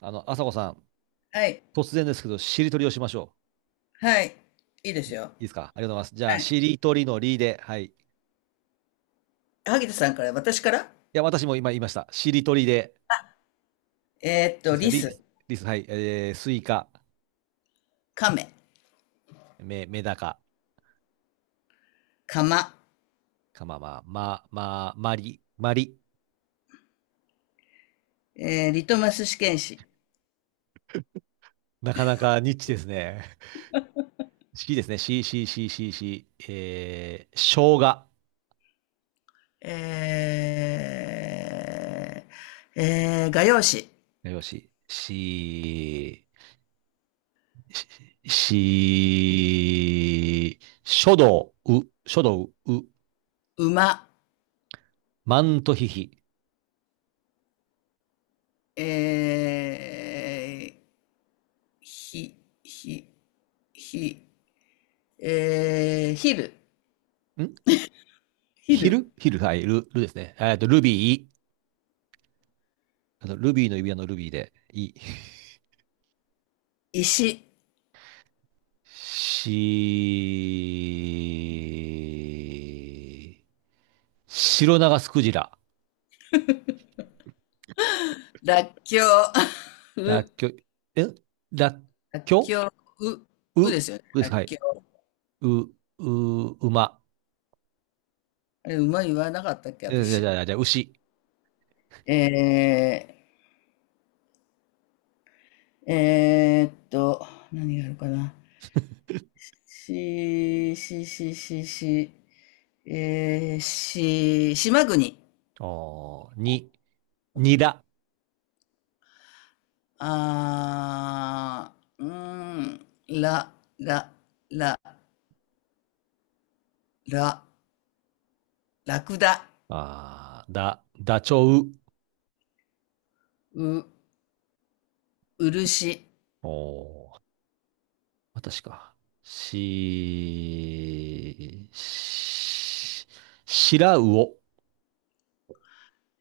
朝子さん、はい。突然ですけど、しりとりをしましょはい。いいですう。よ。いいですか？ありがとうございます。じゃあ、はい。しりとりのりで、はい。い萩田さんから、私からや、私も今言いました。しりとりで、ですか、リりです。ス、りです。はい。スイカ、カメ、メ、メダカ、カマ、カママ、ま、ま、マリ、マリ。リトマス試験紙、なかなかニッチですね。しですね。し、し、し、し、し、生姜。え画用紙、よし。し、し、し書道、う、書道、う、馬、マントヒヒ。えー、ひ、ひ、ひ、えー、ヒル、んヒヒル、ルヒル、はい、ル、ルですね。ルビー、あの、ルビーの指輪のルビーで、い、石、し、白長スクジラ、らっきょう、ラッう、キョえらっらっきょきょう、う、うでうすよね。でらすっか、はきい。ょう。う、う、馬、あれ、馬言わなかったっけ、じゃじゃ私。じゃじゃ牛、えー、えーっと、何があるかな。し、し、し、し、し、し、島国。おーに、にだ、あー、うーん、ら、ら、ら、ら、ラクダ、あーだ、ダチョウ、う、漆、おー私か。し、し、しらうお。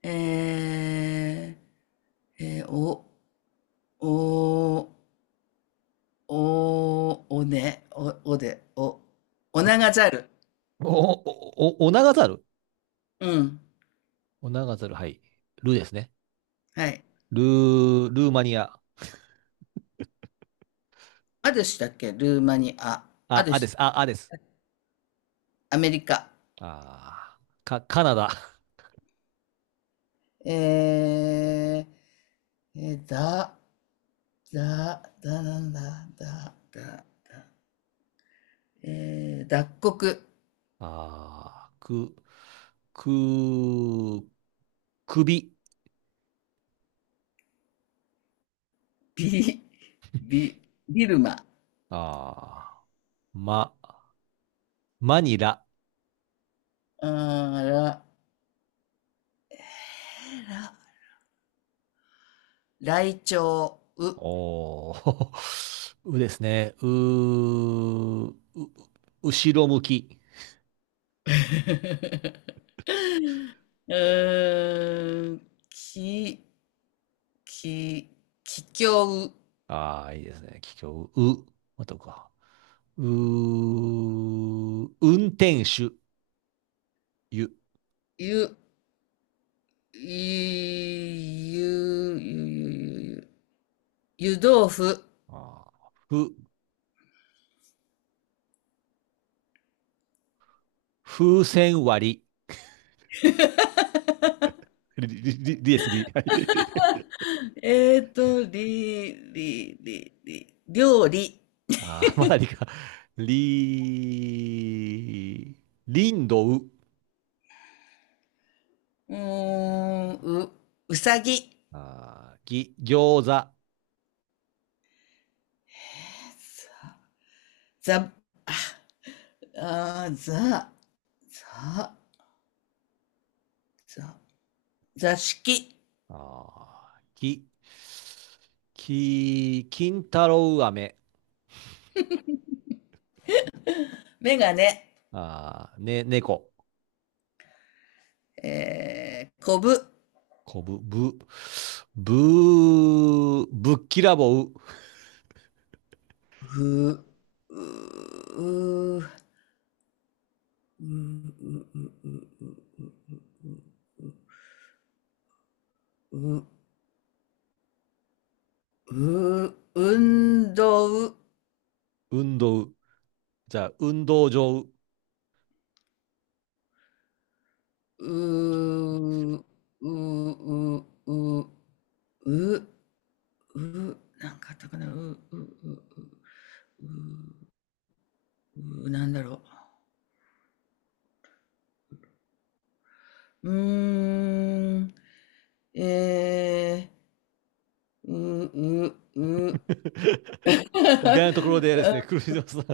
えお、お、お、おね、お、おで、お、おながざる。お、お、お、お長猿。うん、お長るはい。ルーですね。はい。ルー、ルーマニア。アデュシだっけルーマニア。アあ、デュあでシ、す。あ、あです。アメリカ。あー、か、カナダ。えだ、だ、だ、なんだ、だ、だ、だ、脱穀、あー、く、く、首。ビ、ビ、ビルマ、あー、ま、マニラ。あーら、ライチョウ、う、おー、うですね。う、う、後ろ向き。えき、き、ききょう、ああ、いいですね。桔梗、う、またうか。う、運転手、ゆ。ゆ、ゆ、ゆ、ゆ、ゆ、ゆ、湯豆腐、ああ、ふ、風船割り。り、り、り、りです、り。はい。り、り、り、り、料理。ああ、まだりか。り、りんどう。うーん、う、うさぎ。ああ、ぎ、餃子。あざ、あー、ざ、ざ、ざ、座敷。あ、き、き、金太郎飴。メガネ。ああ、ね、猫。こぶ。こぶ、ぶ、ぶ、ぶっきらぼう、う、う、う、う、う、運動。う、運動う、じゃあ、運動場う。う、う、う、う、う、なんかあったかな。う、う、う、う、う、なんだろう。うーん、えう、う、う、意外なとこ ろでですね、クルーズさん、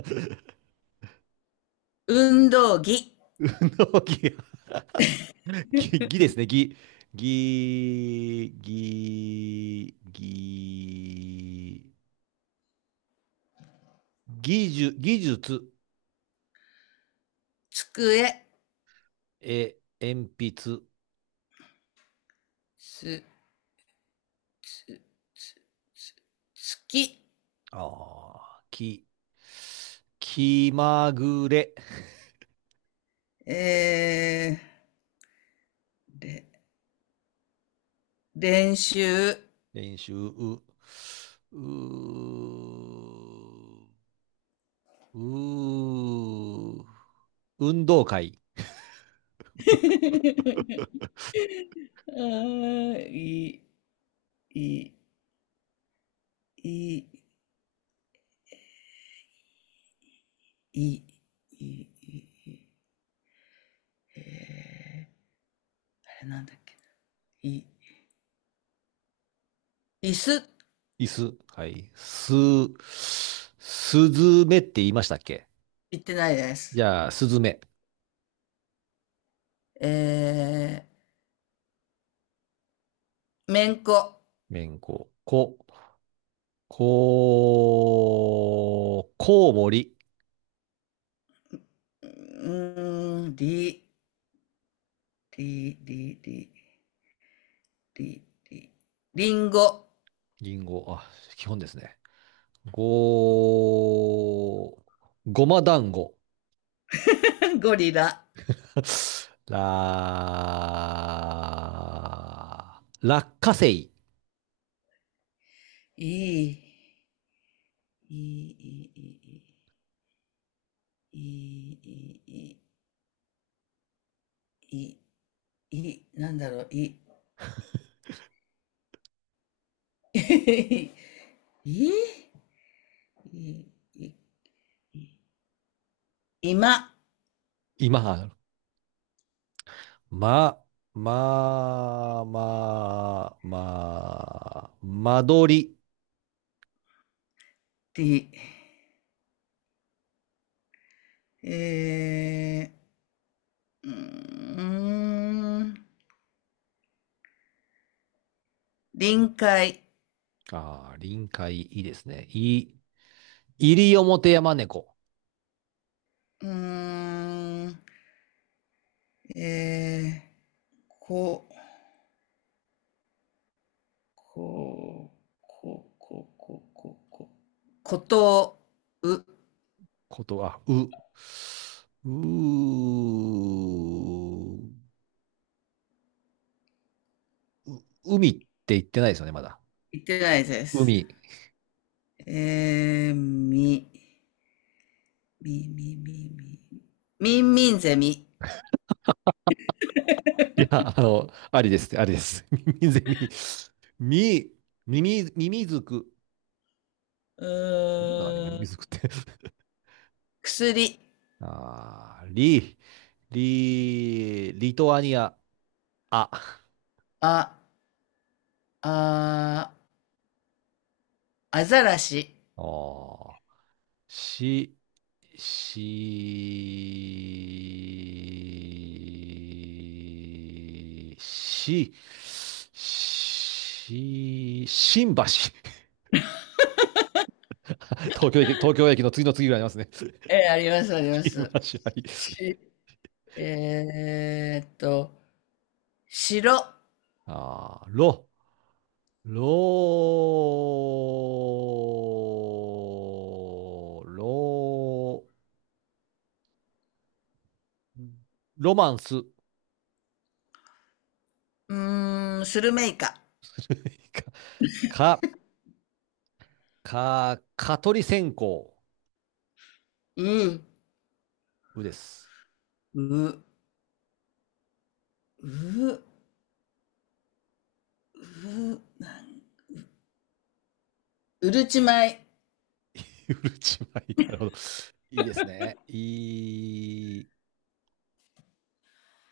運動着、運動ぎ、ぎ、ぎですね、ぎ、ぎ、ぎ、ぎ、技術、技術、机、え、鉛筆、つ、つ、つ、つ、月、あーき、気まぐれ、えれ、練習。練習、う、うー、うー、運動会、あー、い、い、い、い、い、い、い、えー、あれなんだっけな、い、椅子、椅子、はい、す、すずめって言いましたっけ？言ってないでじす。ゃあ、すずめ、えめんこ。めんこ、こ、こ、こうもり、うん、り、り、り、り、り、り、りんご、りんご、あ、基本ですね。ご、ごま団子、ゴリラ、ら、落花生、いい、いい、いい、いい、いい、いい、いい、なんだろう、いい、いい、いい、今、今、ま、まあ、まあ、まあ、間取り。り、えー、うーん、臨界、ああ、臨海、いいですね。い、西表山猫。うーん、えこう、こう、こう、こう、こう、こう、こう。ことう。こと、はう、う、う、海って言ってないですよね、まだ。言ってないです。海。み、み、み、み、み。みんみんゼミ。いや、ありですって、ありです。耳ゼミ。み、耳、耳づく。ういるんだな、今、ー耳ん。づくって。薬。ああ、り、リ、リトアニア。あ、あ、あ、アザラシ。ああしし、し、し、し、新橋。東京駅、東京駅の次の次ぐらいありますね。あります、あり ま新橋、す。はい。し、えーっと、白。ああ、ろ、ろ、ろ、ロマンス。うーん、スルメイカ。か、か、蚊取り線香う、う、うです。う、う、うるち米。うるち米。なるほど。いいですね。い